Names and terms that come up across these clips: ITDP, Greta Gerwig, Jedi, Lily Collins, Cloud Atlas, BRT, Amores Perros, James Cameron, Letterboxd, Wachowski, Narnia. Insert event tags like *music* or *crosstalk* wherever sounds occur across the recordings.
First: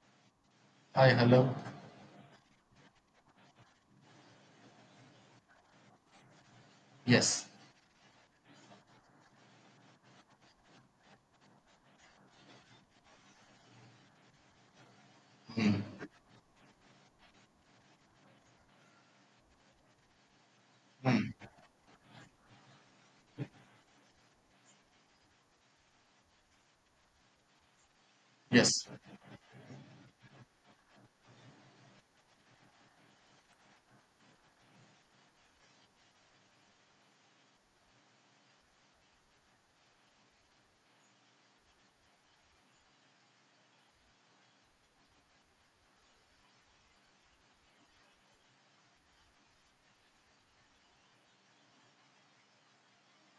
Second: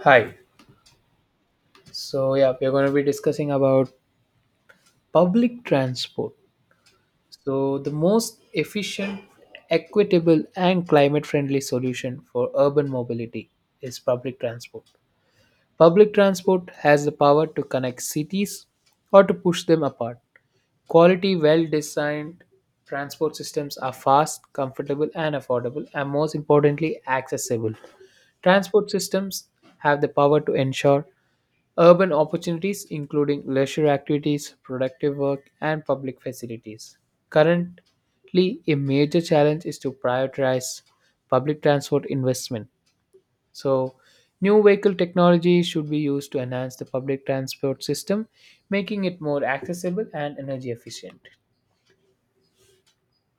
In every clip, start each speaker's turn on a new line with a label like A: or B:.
A: Hi.
B: Hi, hello.
A: So, yeah, we're going to be discussing about public transport.
B: Yes.
A: So, the most efficient, equitable, and climate friendly solution for urban mobility is public transport.
B: Hmm.
A: Public transport has the power to connect cities or to push them apart.
B: Hmm.
A: Quality, well designed transport systems are fast, comfortable, and affordable, and most importantly, accessible.
B: Yes.
A: Transport systems have the power to ensure Urban opportunities including leisure activities, productive work, and public facilities. Currently, a major challenge is to prioritize public transport investment. So, new vehicle technology should be used to enhance the public transport system, making it more accessible and energy efficient.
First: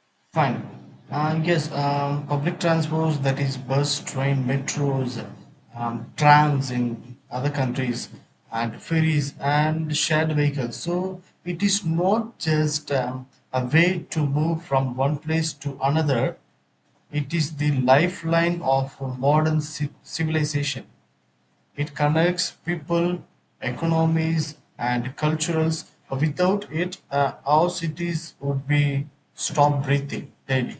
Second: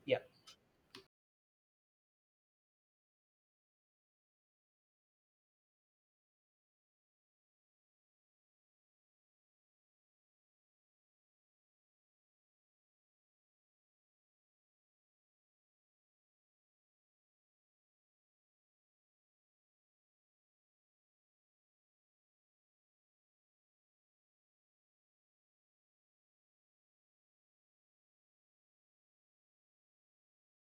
A: Yeah.
B: Fine. And yes, public transports, that is bus, train, metros, trams in other countries, and ferries and shared vehicles. So it is not just a way to move from one place to another. It is the lifeline of modern civilization. It connects people, economies, and cultures. Without it, our cities would be stop breathing daily.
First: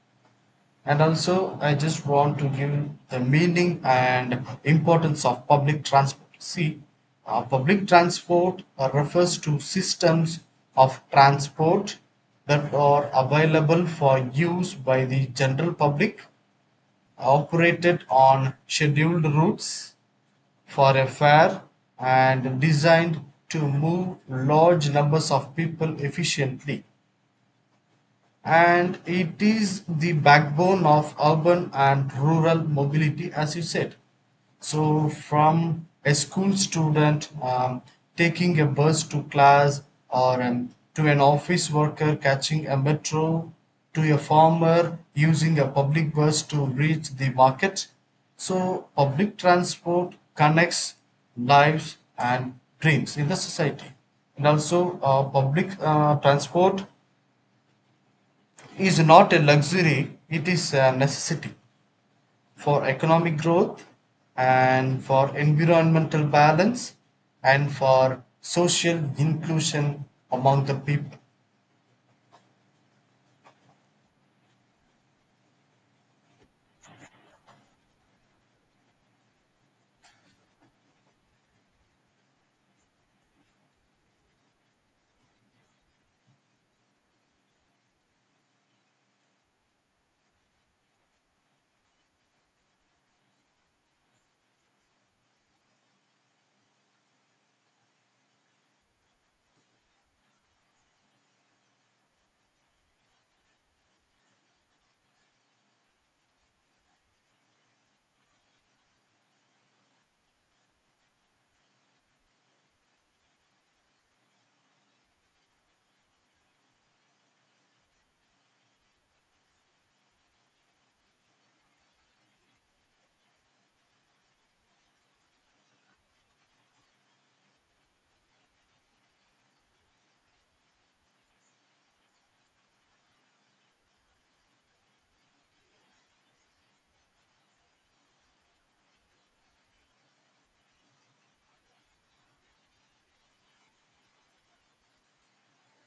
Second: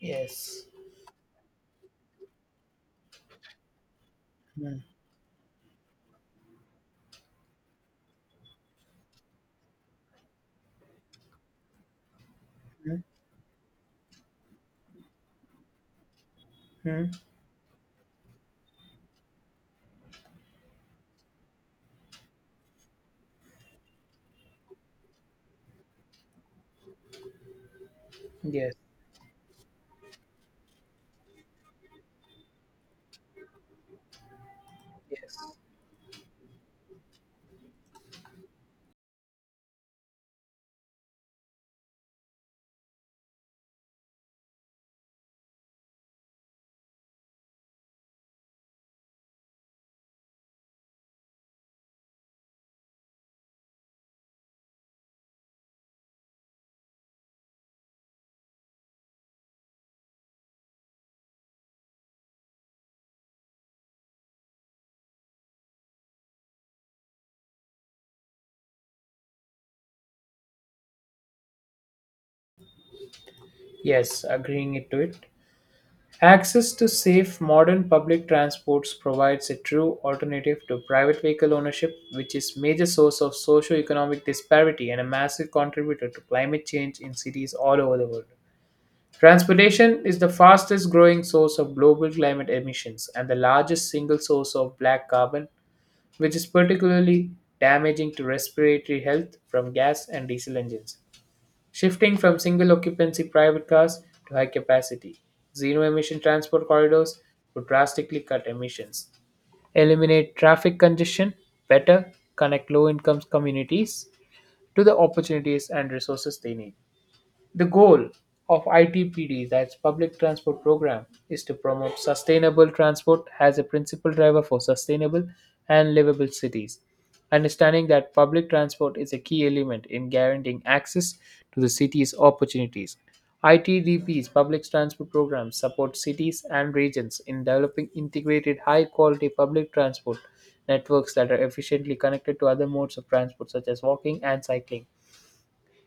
A: Yes.
B: And also, I just want to give the meaning and
A: Mhm.
B: importance of public transport. See, public transport refers to systems of transport that are available for use by the general public,
A: Mhm.
B: operated on scheduled routes for a fair and designed to move large numbers of people efficiently,
A: Yes.
B: and it is the backbone of urban and rural mobility, as you said. So,
A: Yes.
B: from a school student taking a bus to class, or to an office worker catching a metro, to a farmer using a public bus to reach the market. So, public transport connects lives and dreams in the society. And also, public transport is not a luxury, it is a necessity for economic growth and for environmental balance and for social inclusion among the people.
A: Yes, agreeing it to it. Access to safe modern public transports provides a true alternative to private vehicle ownership, which is major source of socio-economic disparity and a massive contributor to climate change in cities all over the world. Transportation is the fastest growing source of global climate emissions and the largest single source of black carbon, which is particularly damaging to respiratory health from gas and diesel engines. Shifting from single occupancy private cars to high capacity, zero emission transport corridors would drastically cut emissions, eliminate traffic congestion, better connect low income communities to the opportunities and resources they need. The goal of ITPD, that's Public Transport Program, is to promote sustainable transport as a principal driver for sustainable and livable cities. Understanding that public transport is a key element in guaranteeing access to the city's opportunities. ITDP's public transport program supports cities and regions in developing integrated high quality public transport networks that are efficiently connected to other modes of transport such as walking and cycling.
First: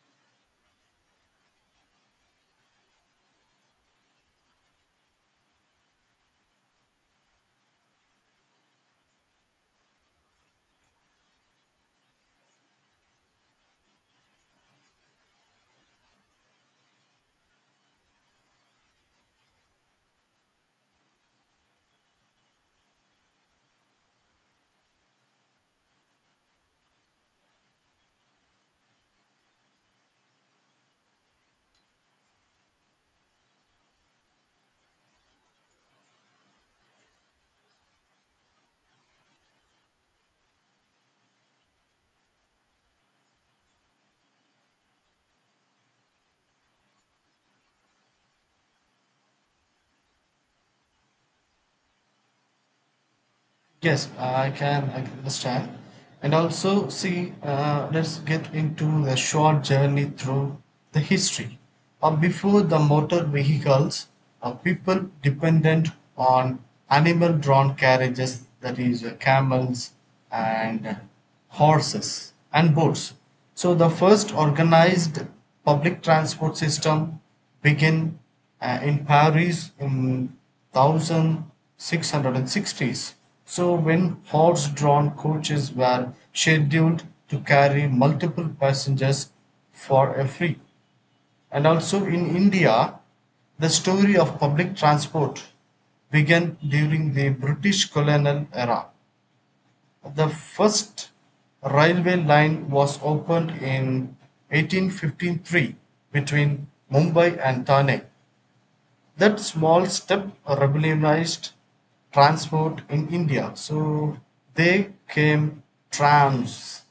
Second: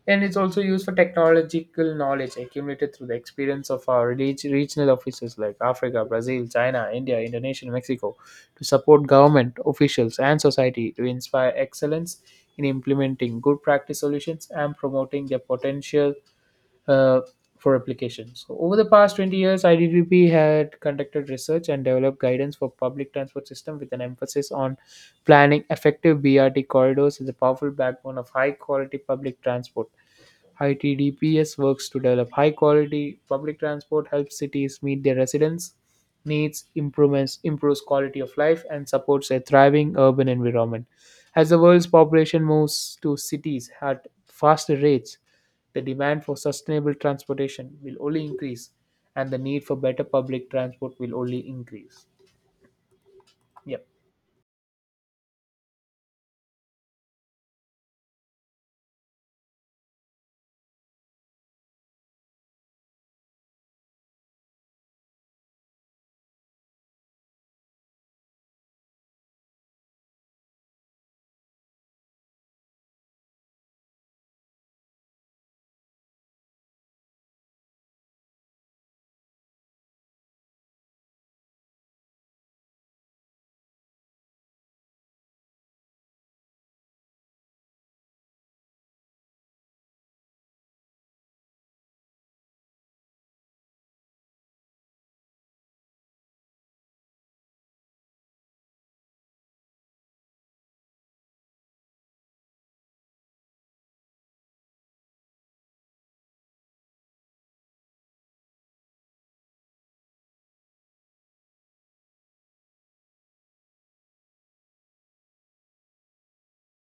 A: And it's also used for technological knowledge accumulated through the experience of our regional offices like Africa, Brazil, China, India, Indonesia, and Mexico to support government, officials, and society to inspire excellence in implementing good practice solutions and promoting their potential uh, for application. So, over the past 20 years, IDDP had conducted research and developed guidance for public transport system with an emphasis on planning effective BRT corridors as a powerful backbone of high quality public transport. ITDPS works to develop high quality public transport, helps cities meet their residents' needs, improvements, improves quality of life, and supports a thriving urban environment. As the world's population moves to cities at faster rates, the demand for sustainable transportation will only increase, and the need for better public transport will only increase. Yep.
B: Yes, I can understand. And also, see, let's get into the short journey through the history. Before the motor vehicles, people dependent on animal drawn carriages, that is, camels and horses and boats. So, the first organized public transport system begin in Paris in 1660s. So, when horse drawn coaches were scheduled to carry multiple passengers for a fee, and also in India, the story of public transport began during the British colonial era. The first railway line was opened in 1853 between Mumbai and Thane. That small step revolutionized transport in India. So they came trams,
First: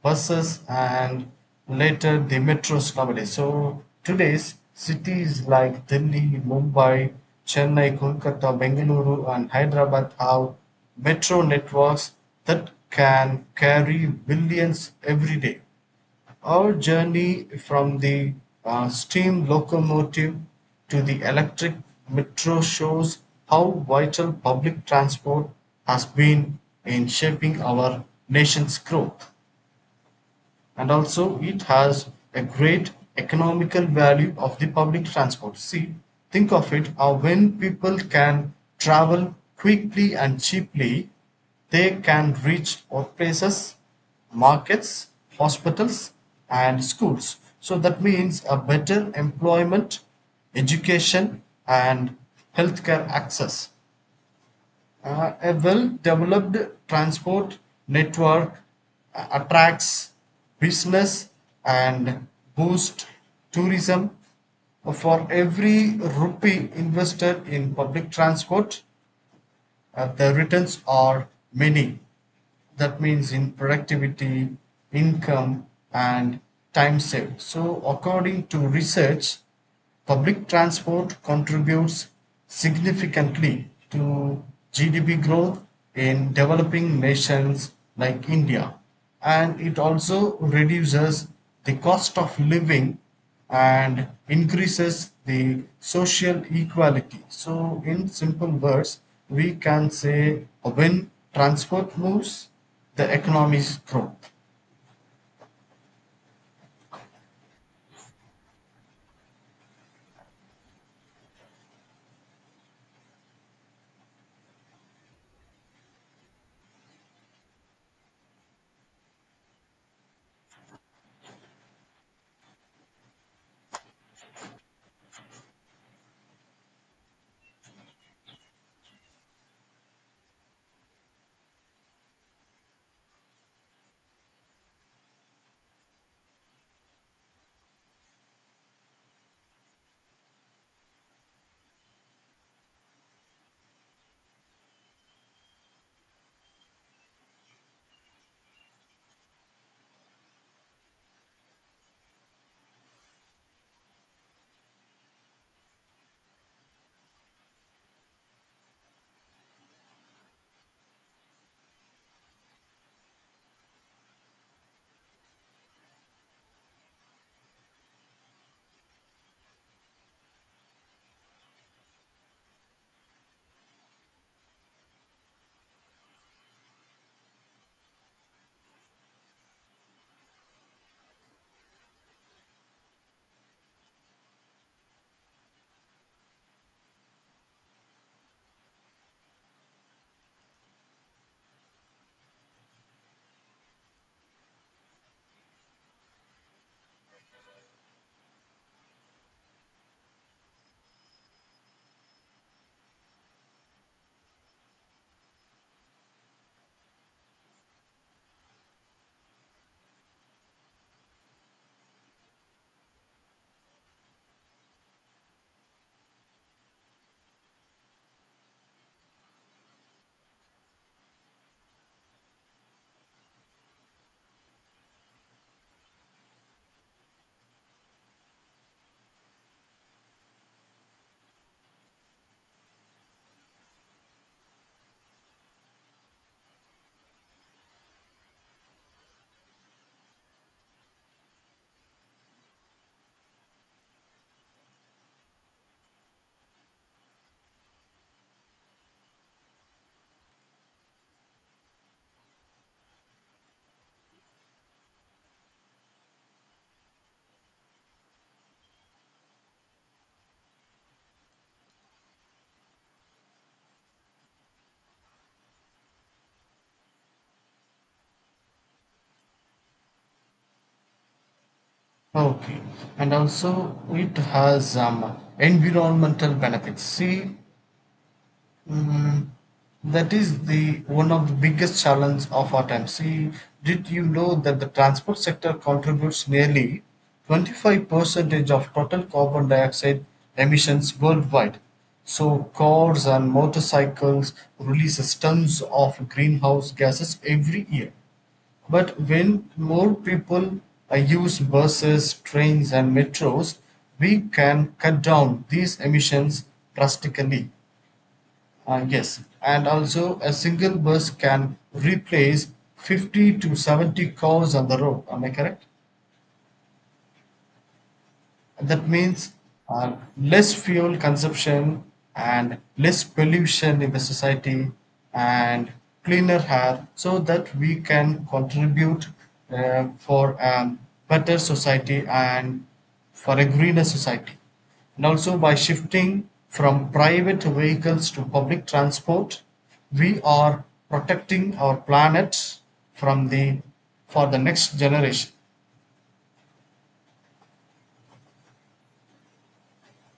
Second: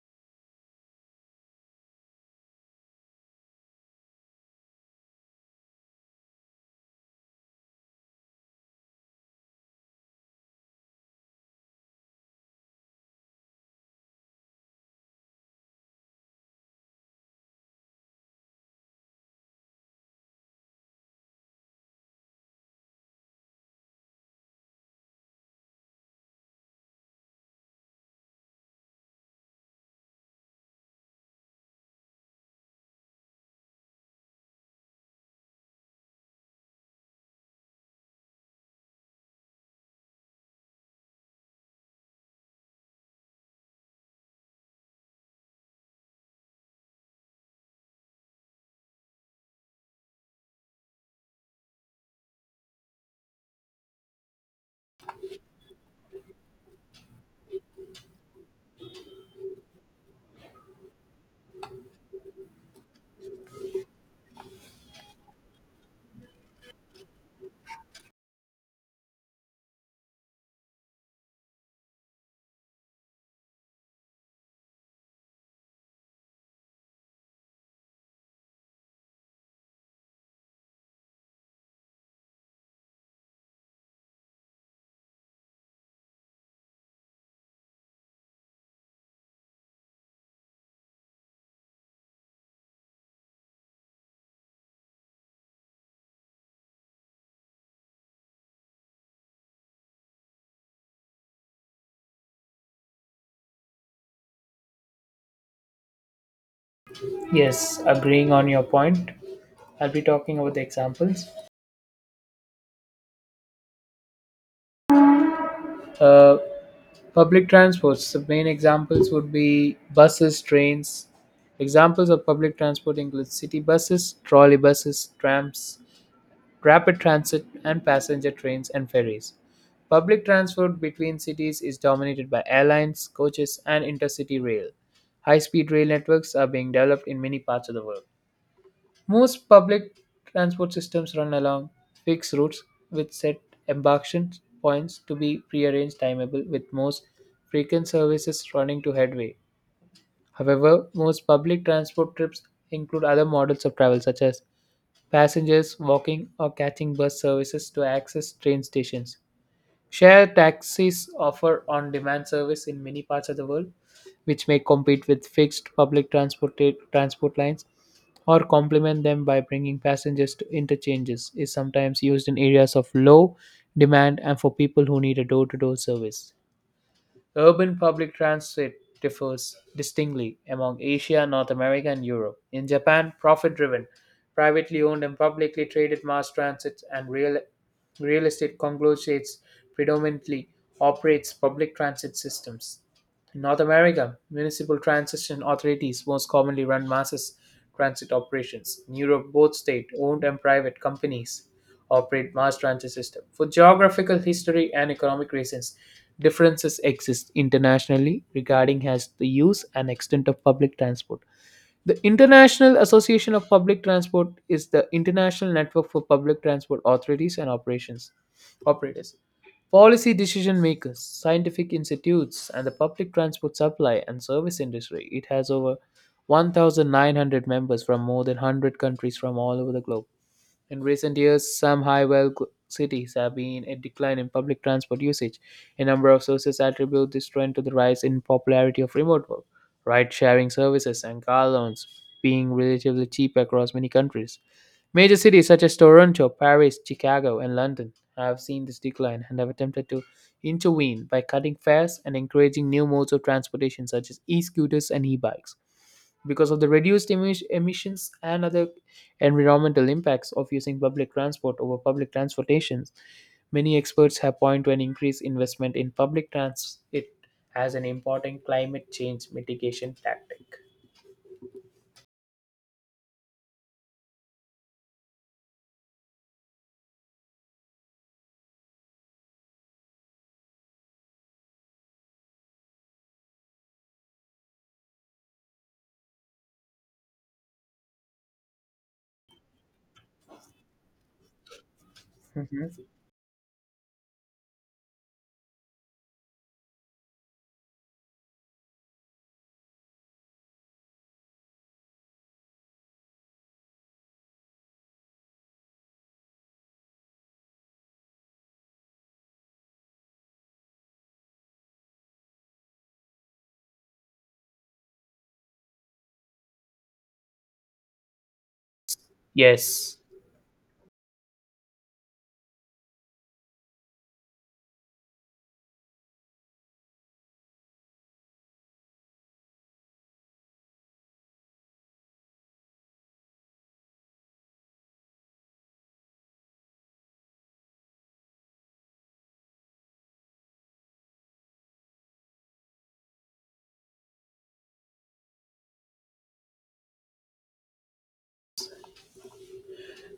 B: buses, and later the metros nowadays. So today's cities like Delhi, Mumbai, Chennai, Kolkata, Bengaluru, and Hyderabad have metro networks that can carry billions every day. Our journey from the steam locomotive to the electric metro shows how vital public transport has been in shaping our nation's growth, and also it has a great economical value of the public transport. See, think of it, when people can travel quickly and cheaply, they can reach workplaces, markets, hospitals, and schools, so that means a better employment, education, and healthcare access. A well developed transport network attracts business and boosts tourism. For every rupee invested in public transport, the returns are many. That means in productivity, income, and time saved. So, according to research, public transport contributes significantly to GDP growth in developing nations like India, and it also reduces the cost of living and increases the social equality. So, in simple words, we can say when transport moves, the economies grow.
A: Yes, agreeing on your point. I'll be talking about the examples. Uh, Public transports. The main examples would be buses, trains. Examples of public transport include city buses, trolley buses, trams, rapid transit, and passenger trains and ferries. Public transport between cities is dominated by airlines, coaches, and intercity rail. High speed rail networks are being developed in many parts of the world. Most public transport systems run along fixed routes with set embarkation points to be prearranged timeable with most frequent services running to headway. However, most public transport trips include other models of travel such as passengers walking or catching bus services to access train stations. Share taxis offer on-demand service in many parts of the world which may compete with fixed public transport lines or complement them by bringing passengers to interchanges is sometimes used in areas of low demand and for people who need a door-to-door service. Urban public transit differs distinctly among Asia, North America, and Europe. In Japan, profit-driven, privately owned and publicly traded mass transit and real estate conglomerates predominantly operates public transit systems. In North America, municipal transit authorities most commonly run mass transit operations. In Europe, both state owned and private companies operate mass transit system. For geographical history and economic reasons, differences exist internationally regarding as the use and extent of public transport. The International Association of Public Transport is the international network for public transport authorities and operations operators, policy decision makers, scientific institutes, and the public transport supply and service industry. It has over 1,900 members from more than 100 countries from all over the globe. In recent years, some high-wealth cities have been a decline in public transport usage. A number of sources attribute this trend to the rise in popularity of remote work, ride-sharing services, and car loans being relatively cheap across many countries. Major cities such as Toronto, Paris, Chicago, and London have seen this decline and have attempted to intervene by cutting fares and encouraging new modes of transportation such as e scooters and e bikes. Because of the reduced emissions and other Environmental impacts of using public transport over public transportations. Many experts have pointed to an increased investment in public transit as an important climate change mitigation tactic.
B: Okay, and also it has environmental benefits. See, Mm, that is the one of the biggest challenge of our time. See, did you know that the transport sector contributes nearly 25% of total carbon dioxide emissions worldwide? So
A: Mhm.
B: cars and motorcycles release tons of greenhouse gases every year. But when more people use buses, trains, and metros, we can cut down these emissions drastically. Yes, and also a single bus can replace 50 to 70 cars on the road. Am I correct? That means
A: Yes.
B: less fuel consumption and less pollution in the society and cleaner air, so that we can contribute for a better society and for a greener society. And also by shifting from private vehicles to public transport, we are protecting our planet from the for the next generation.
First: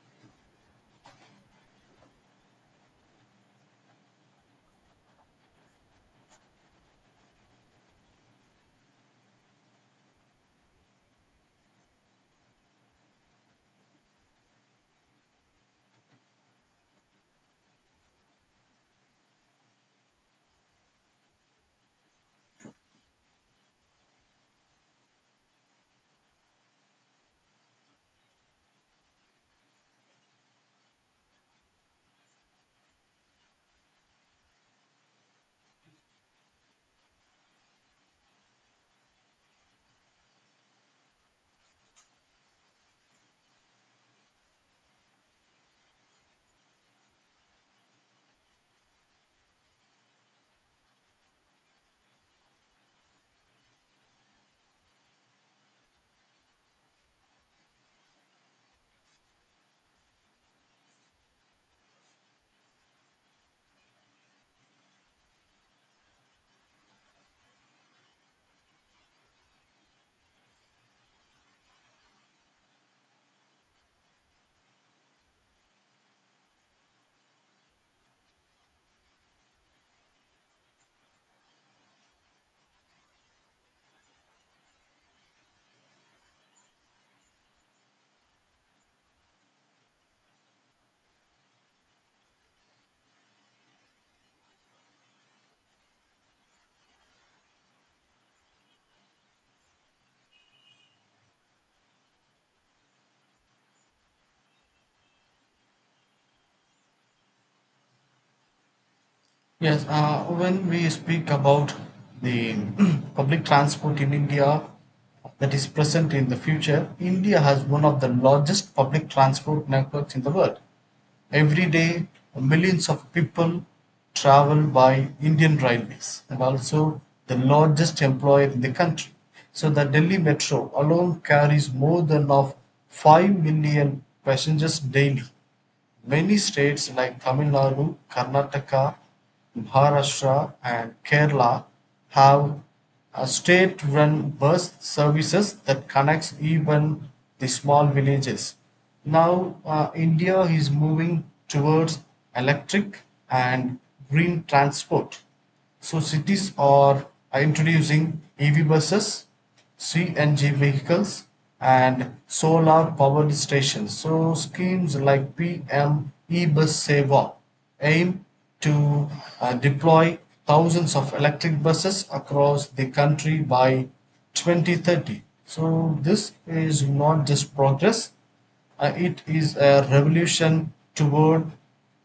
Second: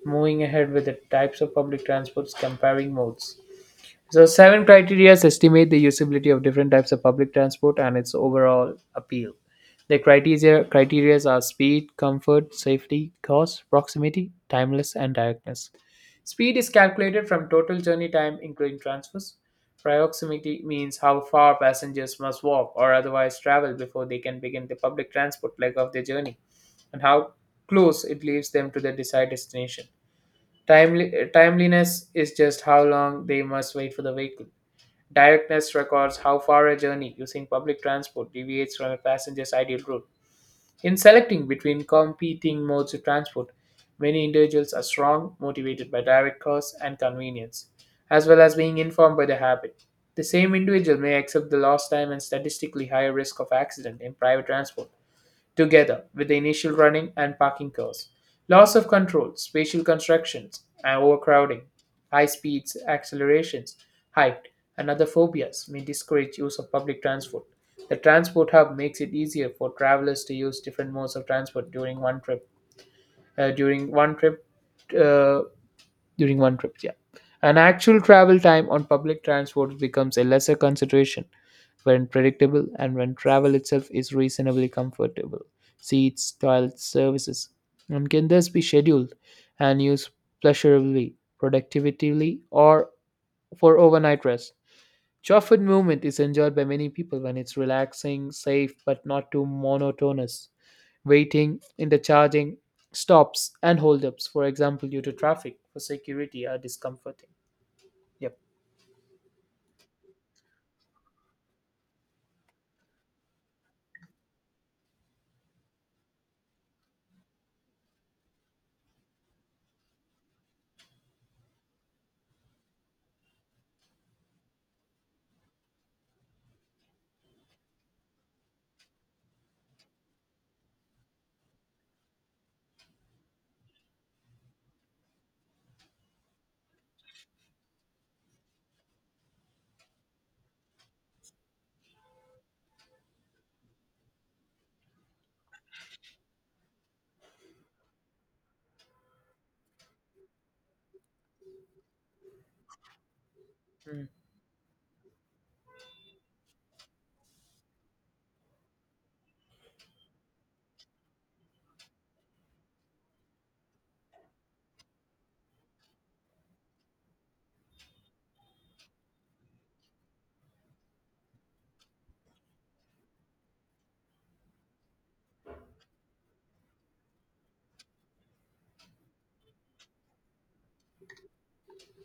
A: Moving ahead with the types of public transports, comparing modes. So, seven criteria estimate the usability of different types of public transport and its overall appeal. The criteria are speed, comfort, safety, cost, proximity, timeless, and directness. Speed is calculated from total journey time, including transfers. Proximity means how far passengers must walk or otherwise travel before they can begin the public transport leg of their journey, and how close it leaves them to their desired destination. Timeliness is just how long they must wait for the vehicle. Directness records how far a journey using public transport deviates from a passenger's ideal route. In selecting between competing modes of transport, many individuals are strong, motivated by direct cost and convenience, as well as being informed by the habit. The same individual may accept the lost time and statistically higher risk of accident in private transport together with the initial running and parking costs. Loss of control, spatial constructions, and overcrowding, high speeds, accelerations, height, and other phobias may discourage use of public transport. The transport hub makes it easier for travelers to use different modes of transport during one trip. Uh, during one trip, uh, during one trip, yeah. An actual travel time on public transport becomes a lesser consideration when predictable, and when travel itself is reasonably comfortable. Seats, toilets, services, and can thus be scheduled and used pleasurably, productively, or for overnight rest. Chopford movement is enjoyed by many people when it's relaxing, safe, but not too monotonous. Waiting, intercharging, stops, and holdups, for example, due to traffic, for security, are discomforting. Yep.
B: Yes, when we speak about the *clears throat* public transport in India that is present in the future, India has one of the largest public transport networks in the world. Every day, millions of people travel by Indian railways and also the largest employer in the country. So, the Delhi Metro alone carries more than of 5 million passengers daily. Many states like Tamil Nadu, Karnataka, Maharashtra, and Kerala have state-run bus services that connects even the small villages. Now India is moving towards electric and
A: Mm.
B: green transport. So cities are introducing EV buses, CNG vehicles, and solar powered stations. So schemes like PM e-bus Seva aim to deploy thousands of electric buses across the country by 2030. So this is not just progress, it is a revolution toward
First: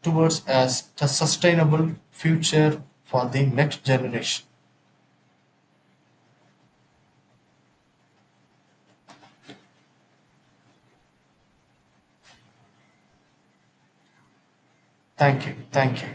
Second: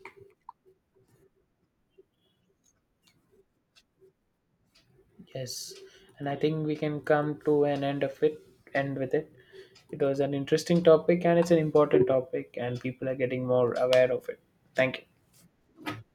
B: towards a sustainable future for the next generation.
A: Yes, and I think we can come to an end of it. End with it. It was an interesting topic, and it's an important topic, and people are getting more aware of it. Thank you.
B: Thank you. Thank you.